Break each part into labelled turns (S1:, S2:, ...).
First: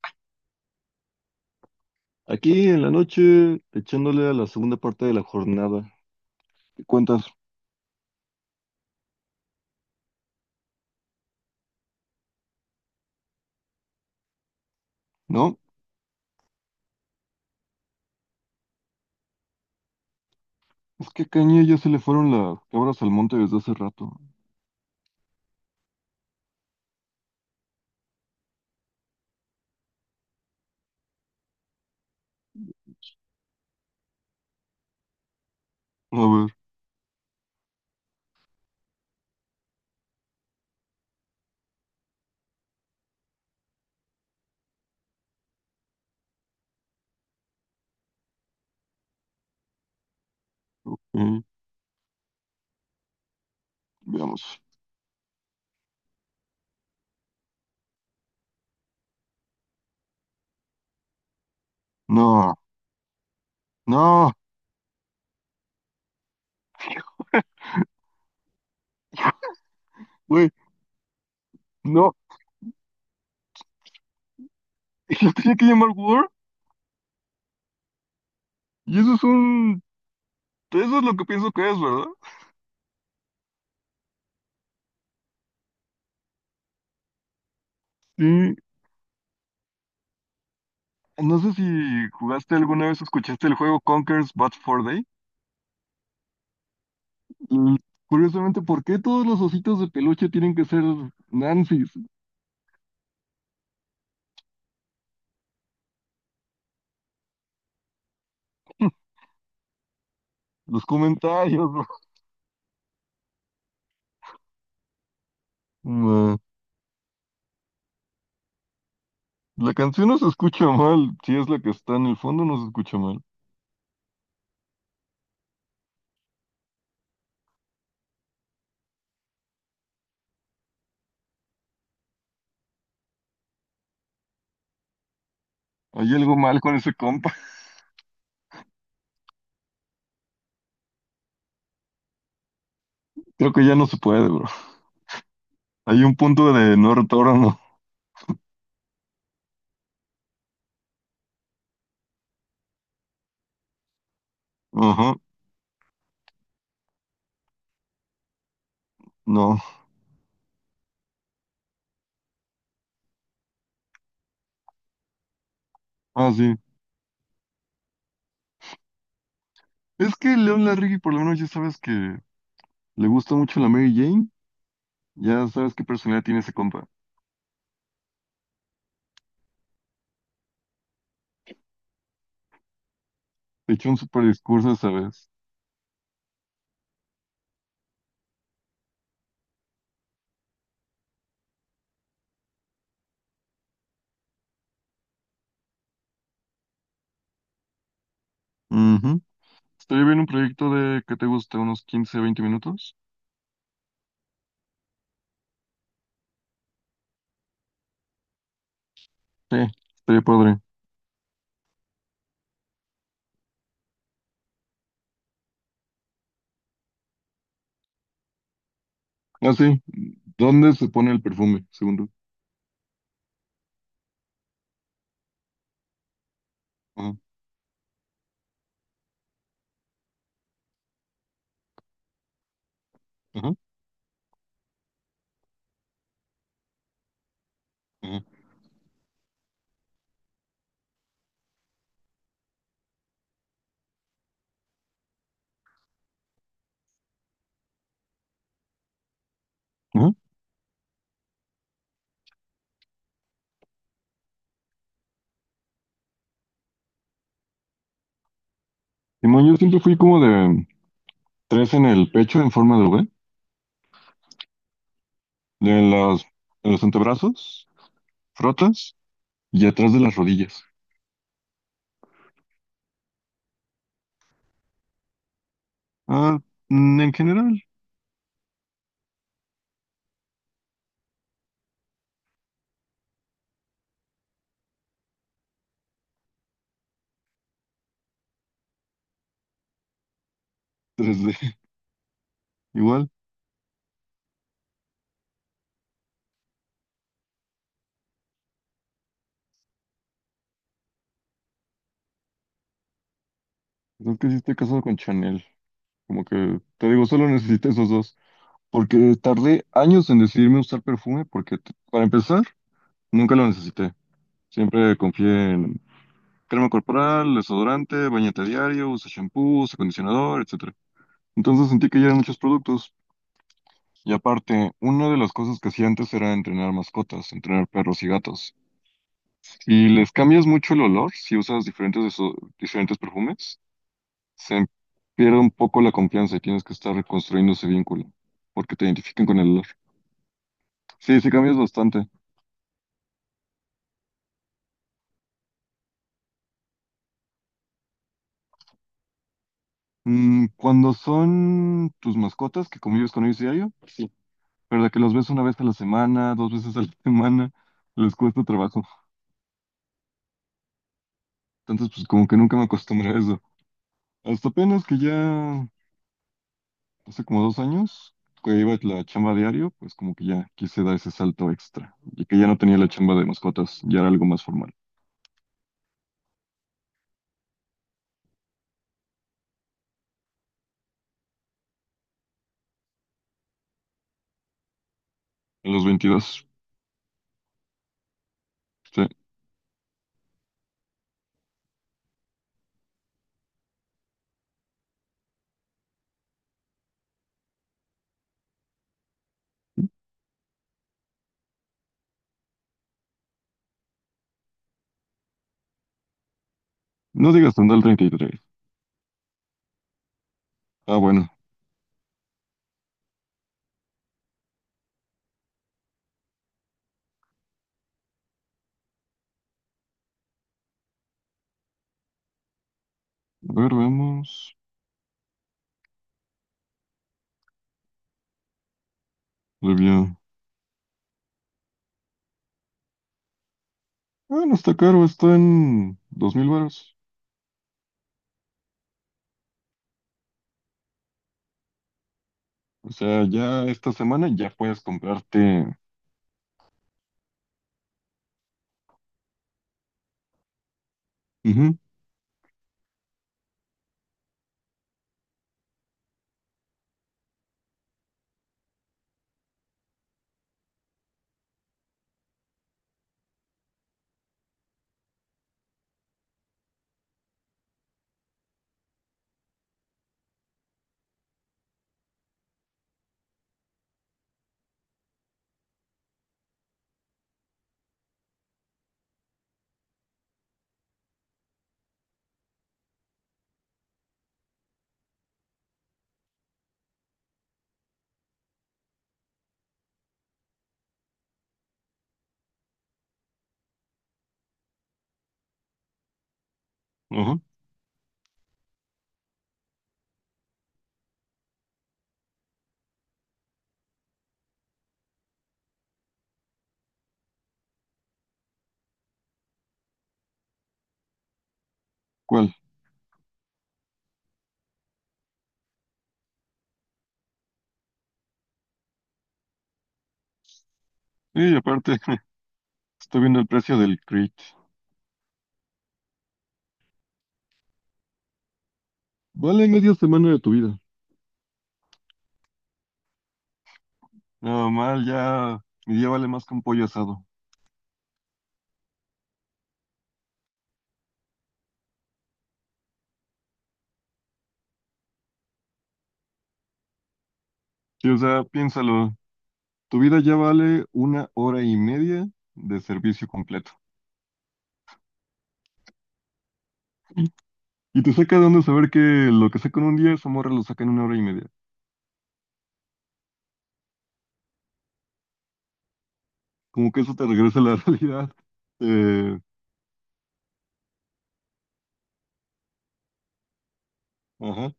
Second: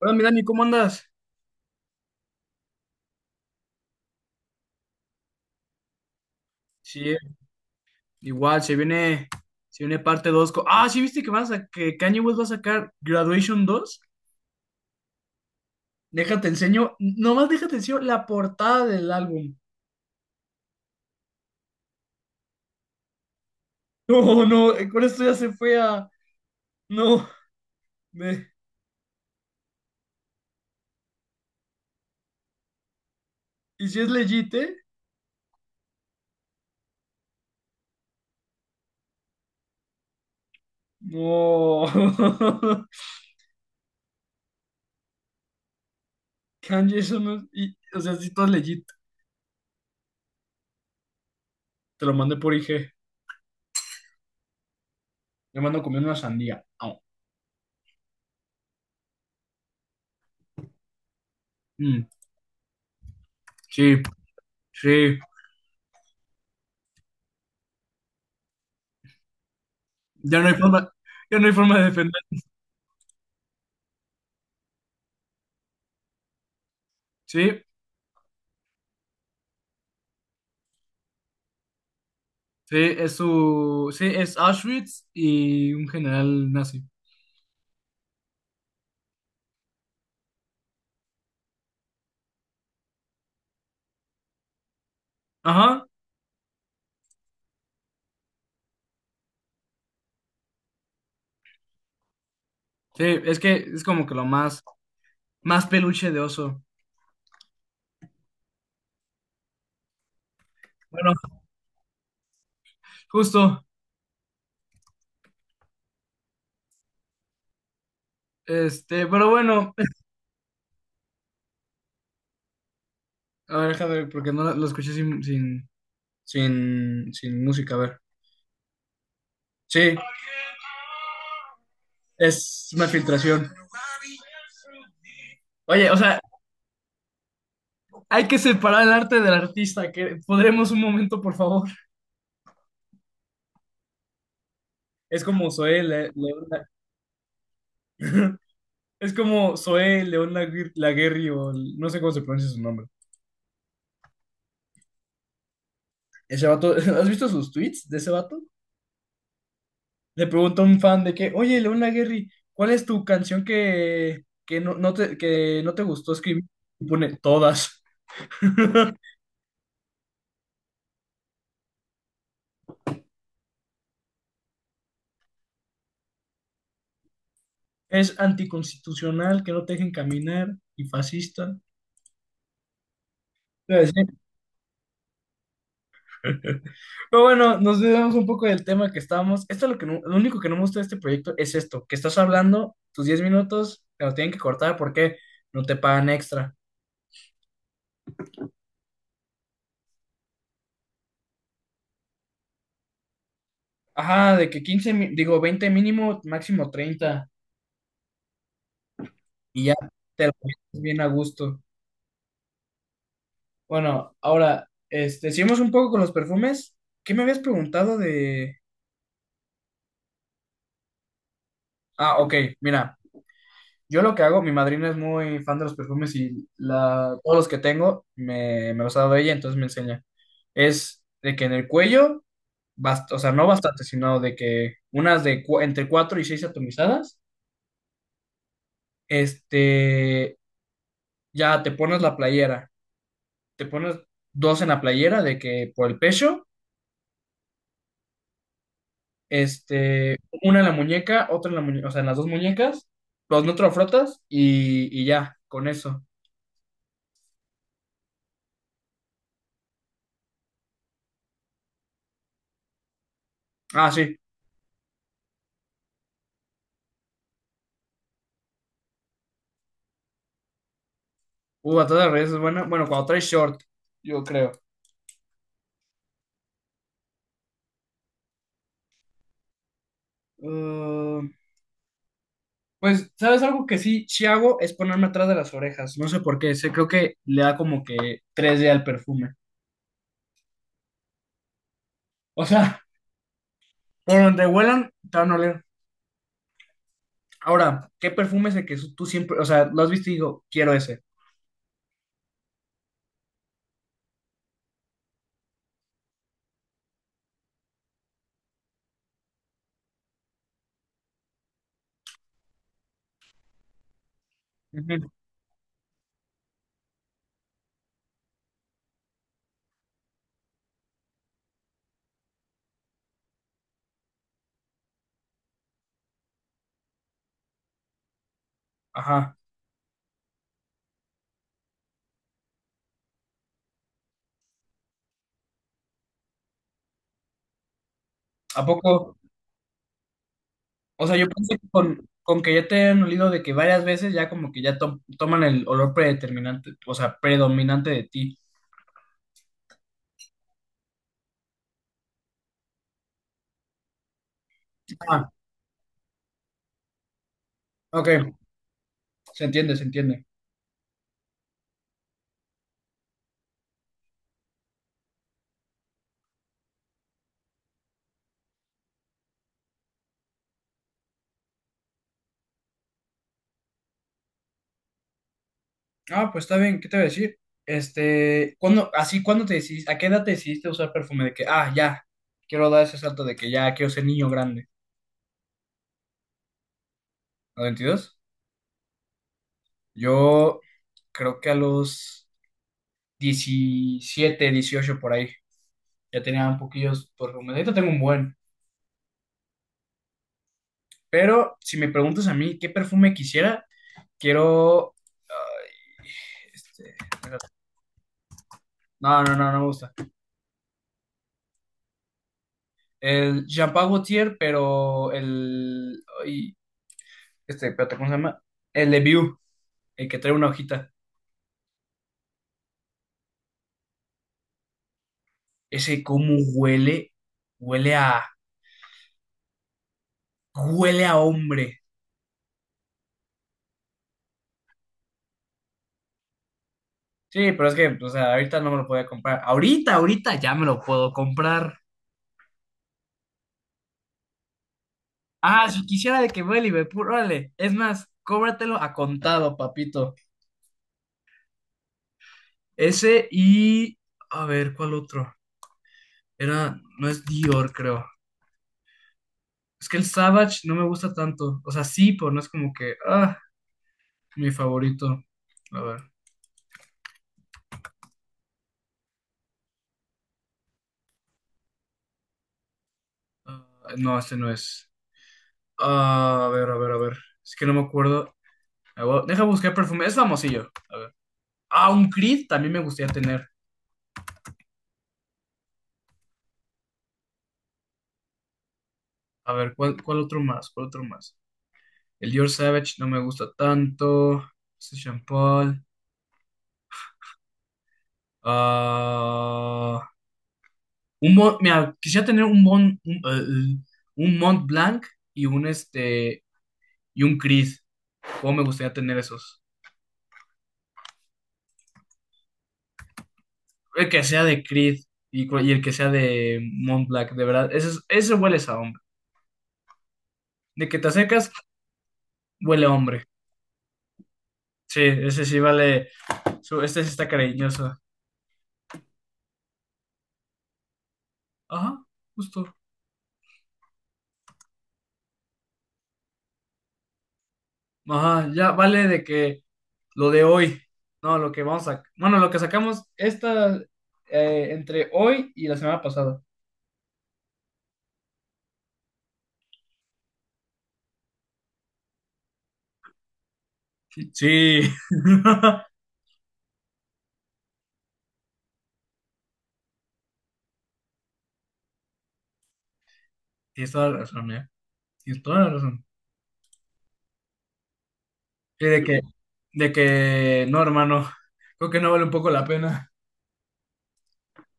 S1: Hola, mi Dani, ¿cómo andas?
S2: Aquí en la noche, echándole a la segunda parte de la jornada. ¿Qué
S1: Sí,
S2: cuentas?
S1: igual, se viene parte 2. Ah, sí, viste que van a que Kanye West va a sacar Graduation 2.
S2: ¿No?
S1: Déjate enseño, nomás déjate enseño la portada del álbum.
S2: Es que a Caña ya se le fueron las cabras al monte desde hace rato.
S1: No, no, con esto ya se fue a. No, me- ¿y si es legit, eh?
S2: A ver,
S1: No. Kanye, eso no es. O sea, si todo es legit.
S2: eh,
S1: Te lo mandé por IG.
S2: veamos.
S1: Le mando comiendo una sandía. Au. Mm,
S2: No,
S1: sí,
S2: no,
S1: sí. Ya no
S2: güey,
S1: hay forma, ya no hay forma de
S2: no.
S1: defender.
S2: Y lo tenía que llamar War.
S1: Sí,
S2: Y eso es un... Eso es lo que pienso que es, ¿verdad?
S1: sí, es su, sí, es Auschwitz y un general nazi.
S2: Sí. No sé si jugaste alguna vez o escuchaste el juego Conker's Bad Fur Day.
S1: Ajá,
S2: Mm, Curiosamente, ¿por qué todos los ositos de peluche tienen que ser Nancy's?
S1: sí, es que es como que más peluche de oso.
S2: Los
S1: Bueno,
S2: comentarios,
S1: justo,
S2: bro.
S1: pero bueno,
S2: La canción no se escucha mal, si es la que está en el fondo no se escucha mal.
S1: a ver, déjame ver, porque no lo escuché sin música, a ver. Sí, es una filtración. Oye, o
S2: Hay
S1: sea,
S2: algo mal con ese compa.
S1: hay que separar el arte del artista, que podremos un momento, por favor.
S2: Creo que ya no se puede, bro.
S1: Es como Zoé,
S2: Hay un punto de no retorno.
S1: Es como Zoé León Laguerri, o no sé cómo se pronuncia su nombre.
S2: Ajá,
S1: Ese vato, ¿has visto sus tweets de ese vato?
S2: no.
S1: Le pregunta a un fan de que, oye, León Laguerri, ¿cuál es tu canción no, que no te gustó
S2: Ah,
S1: escribir?
S2: sí.
S1: Y pone todas.
S2: Es que León Larregui por lo menos ya sabes que le gusta mucho la Mary Jane. Ya sabes qué personalidad tiene ese compa.
S1: Es anticonstitucional, que no te dejen caminar y fascista. Te
S2: Te
S1: iba a
S2: echó un
S1: decir.
S2: super discurso esa vez.
S1: Pero bueno, nos debemos un poco del tema que estábamos. Esto es lo que lo único que no me gusta de este proyecto es esto, que estás hablando tus 10 minutos, te lo tienen que cortar porque no te pagan extra.
S2: Ujú. Estaría bien un proyecto de que te guste unos 15, 20 minutos.
S1: Ajá, de que digo 20 mínimo, máximo 30,
S2: Sí,
S1: y ya
S2: estaría
S1: te la pasas
S2: padre.
S1: bien a gusto. Bueno, ahora, seguimos un poco con los perfumes. ¿Qué me habías preguntado de…?
S2: Ah, sí. ¿Dónde se pone el perfume? Segundo.
S1: Ah, ok, mira, yo lo que hago, mi madrina es muy fan de los perfumes y
S2: Ajá,
S1: todos los que tengo me los ha dado ella, entonces me enseña. Es de que en el cuello, o sea, no
S2: ajá,
S1: bastante, sino de que unas de entre 4 y 6 atomizadas,
S2: ajá.
S1: este, ya te pones la playera, te pones dos en la playera de que por el pecho.
S2: Ajá.
S1: Una en la muñeca, otra en la muñeca, o sea, en las dos muñecas, los neutrofrotas y ya, con eso.
S2: Simón, yo siempre fui como de tres en el pecho en forma de V,
S1: Ah, sí.
S2: de las, de los antebrazos, frotas y atrás de las rodillas.
S1: Batalla de redes es buena. Bueno, cuando traes short, yo creo.
S2: Ah, en general,
S1: Uh, pues, ¿sabes algo que sí hago? Es ponerme atrás de las orejas. No sé por qué. Sé, creo que le da como que 3D al perfume.
S2: 3D.
S1: O sea,
S2: Igual.
S1: por donde huelan, te van a oler. Ahora, ¿qué perfume es el que tú siempre, o sea, lo has visto y digo, quiero ese?
S2: Es que sí estoy casado con Chanel, como que te digo, solo necesito esos dos, porque tardé años en decidirme a usar perfume, porque para empezar, nunca lo necesité. Siempre
S1: Ujú.
S2: confié en crema corporal, desodorante, bañete diario, usa shampoo, usa acondicionador, etcétera. Entonces sentí que ya eran muchos productos. Y aparte, una de las cosas que hacía antes era entrenar mascotas, entrenar perros y gatos.
S1: Ajá.
S2: Si les cambias mucho el olor, si usas diferentes, diferentes perfumes, se pierde un poco la confianza y tienes que estar reconstruyendo ese vínculo,
S1: ¿A
S2: porque te
S1: poco?
S2: identifican con el olor.
S1: O sea,
S2: Sí,
S1: yo
S2: sí
S1: pienso
S2: cambias
S1: que
S2: bastante.
S1: con que ya te hayan olido de que varias veces ya como que ya toman el olor predeterminante, o sea, predominante de ti.
S2: Cuando son tus mascotas que convives con ellos diario, sí. Pero de que los ves
S1: Ah,
S2: una vez a la semana, dos veces a la semana,
S1: ok,
S2: les cuesta trabajo.
S1: se entiende, se entiende.
S2: Entonces, pues como que nunca me acostumbré a eso. Hasta apenas que ya hace como 2 años, que iba a la chamba diario, pues como que ya quise dar ese salto extra y que ya no tenía la chamba de mascotas, ya era algo más formal.
S1: Ah, pues está bien, ¿qué te voy a decir? Este, ¿cuándo, así, cuándo te decidiste, a qué edad te decidiste usar perfume? De que, ah, ya, quiero dar ese salto de que ya quiero ser niño grande.
S2: En los 22,
S1: ¿A 22?
S2: sí.
S1: Yo creo que a los 17, 18 por ahí, ya tenía un poquillos perfume. Ahorita tengo un buen. Pero si me preguntas a mí qué perfume quisiera, quiero. Ay, este,
S2: No digas tan el 33.
S1: no, no, no, no me gusta.
S2: Ah, bueno.
S1: El Jean-Paul Gaultier, pero el. Ay, espérate, ¿cómo se llama? El de View, el que trae una hojita.
S2: A ver, veamos.
S1: Ese, ¿cómo huele? Huele a.
S2: Debía...
S1: Huele a hombre.
S2: Ah, no está caro, está en 2,000 varos.
S1: Sí, pero es que, o sea, ahorita no me lo podía comprar. Ahorita, ahorita ya me lo puedo comprar.
S2: O sea, ya esta semana ya puedes comprarte...
S1: Ah, si quisiera de que voy a Liverpool, órale. Es más, cóbratelo a contado, papito.
S2: Ujú,
S1: Ese y. A ver, ¿cuál otro? Era, no es Dior, creo. Es que el Savage no me gusta tanto. O sea, sí, pero no es como que, ah, mi favorito. A ver. Ah, no, este no es. Ah, a ver, a ver, a ver. Es que no me acuerdo. Ah, bueno, deja buscar perfume. Es famosillo. A ver. Ah, un Creed también me gustaría tener. A ver, ¿cuál otro más? ¿Cuál otro más? El Dior Savage no me gusta tanto. Este Jean Paul.
S2: ajá.
S1: Ah, un mira, quisiera tener un un Mont Blanc y un y un Creed. ¿Cómo me gustaría tener esos?
S2: ¿Cuál?
S1: El que sea de Creed y el que sea de Montblanc de verdad. Ese, ese huele a hombre. De que te acercas,
S2: Sí, aparte,
S1: huele a
S2: estoy
S1: hombre.
S2: viendo el precio del crit.
S1: Sí, ese sí vale. Este sí está cariñoso.
S2: Vale media semana de tu vida.
S1: Ajá, justo.
S2: No, mal, ya... Mi día vale más que un pollo asado.
S1: Ajá, ya vale de que lo de hoy. No, lo que vamos a. Bueno, lo que sacamos esta entre hoy y la semana pasada.
S2: Sí, o sea, piénsalo, tu vida ya vale una hora y media de servicio completo.
S1: Sí.
S2: Y te saca de onda saber que lo que saca en un día, esa morra lo saca en una hora y media.
S1: Tienes toda la razón, ¿eh? Tienes toda la razón.
S2: Como que eso te regresa a la realidad.
S1: Sí,
S2: Eh,
S1: de que, no, hermano, creo que no vale un poco la pena.
S2: ajá.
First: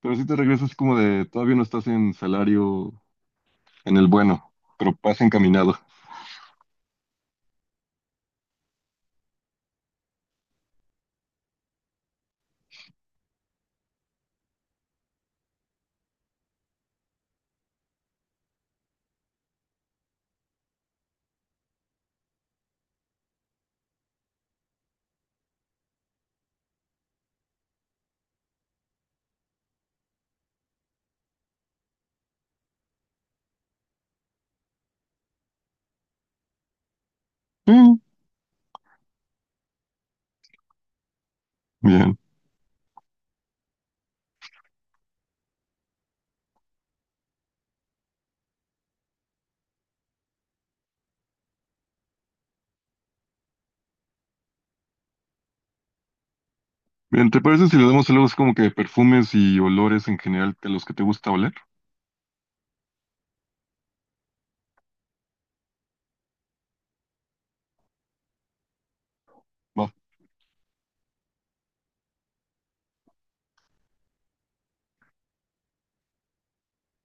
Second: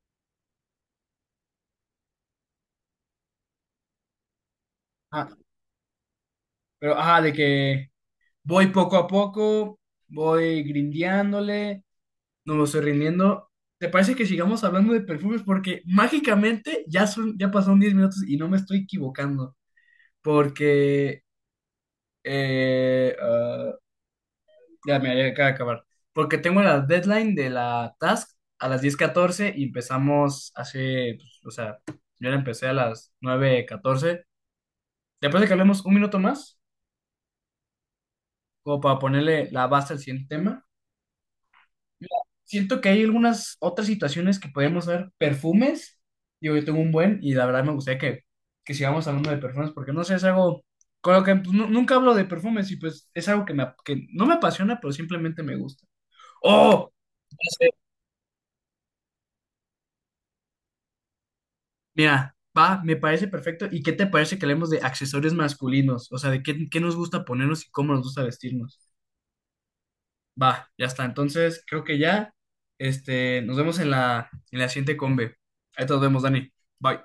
S2: Pero sí te regresa así como de, todavía no estás en salario, en el bueno, pero vas
S1: Ah,
S2: encaminado.
S1: pero, ajá, de que voy poco a poco, voy grindeándole, no me estoy rindiendo. ¿Te parece que sigamos hablando de perfumes? Porque mágicamente ya son, ya pasaron 10 minutos y no me estoy equivocando. Porque, eh, ah, ya, mira, ya acaba de acabar. Porque tengo la deadline de la task a las 10:14 y empezamos hace, pues, o sea, yo la empecé a las 9:14. ¿Te parece que hablemos un minuto más?
S2: Mm,
S1: Como para ponerle la base al siguiente tema. Mira,
S2: bien.
S1: siento que hay algunas otras situaciones que podemos ver. Perfumes. Digo, yo tengo un buen y la verdad me gustaría que sigamos hablando de perfumes porque no sé, es algo con lo que pues, nunca hablo de perfumes y pues es algo que no me apasiona, pero simplemente me gusta. ¡Oh!
S2: Bien, ¿te
S1: Ya
S2: parece
S1: sé.
S2: si le damos algo así como que perfumes y olores en general de los que te gusta oler?
S1: Mira, va, me parece perfecto. ¿Y qué te parece que hablemos de accesorios masculinos? O sea, de qué, qué nos gusta ponernos y cómo nos gusta vestirnos.
S2: Va.
S1: Va, ya está. Entonces, creo que ya, nos vemos en en la siguiente combe. Ahí te nos vemos, Dani. Bye.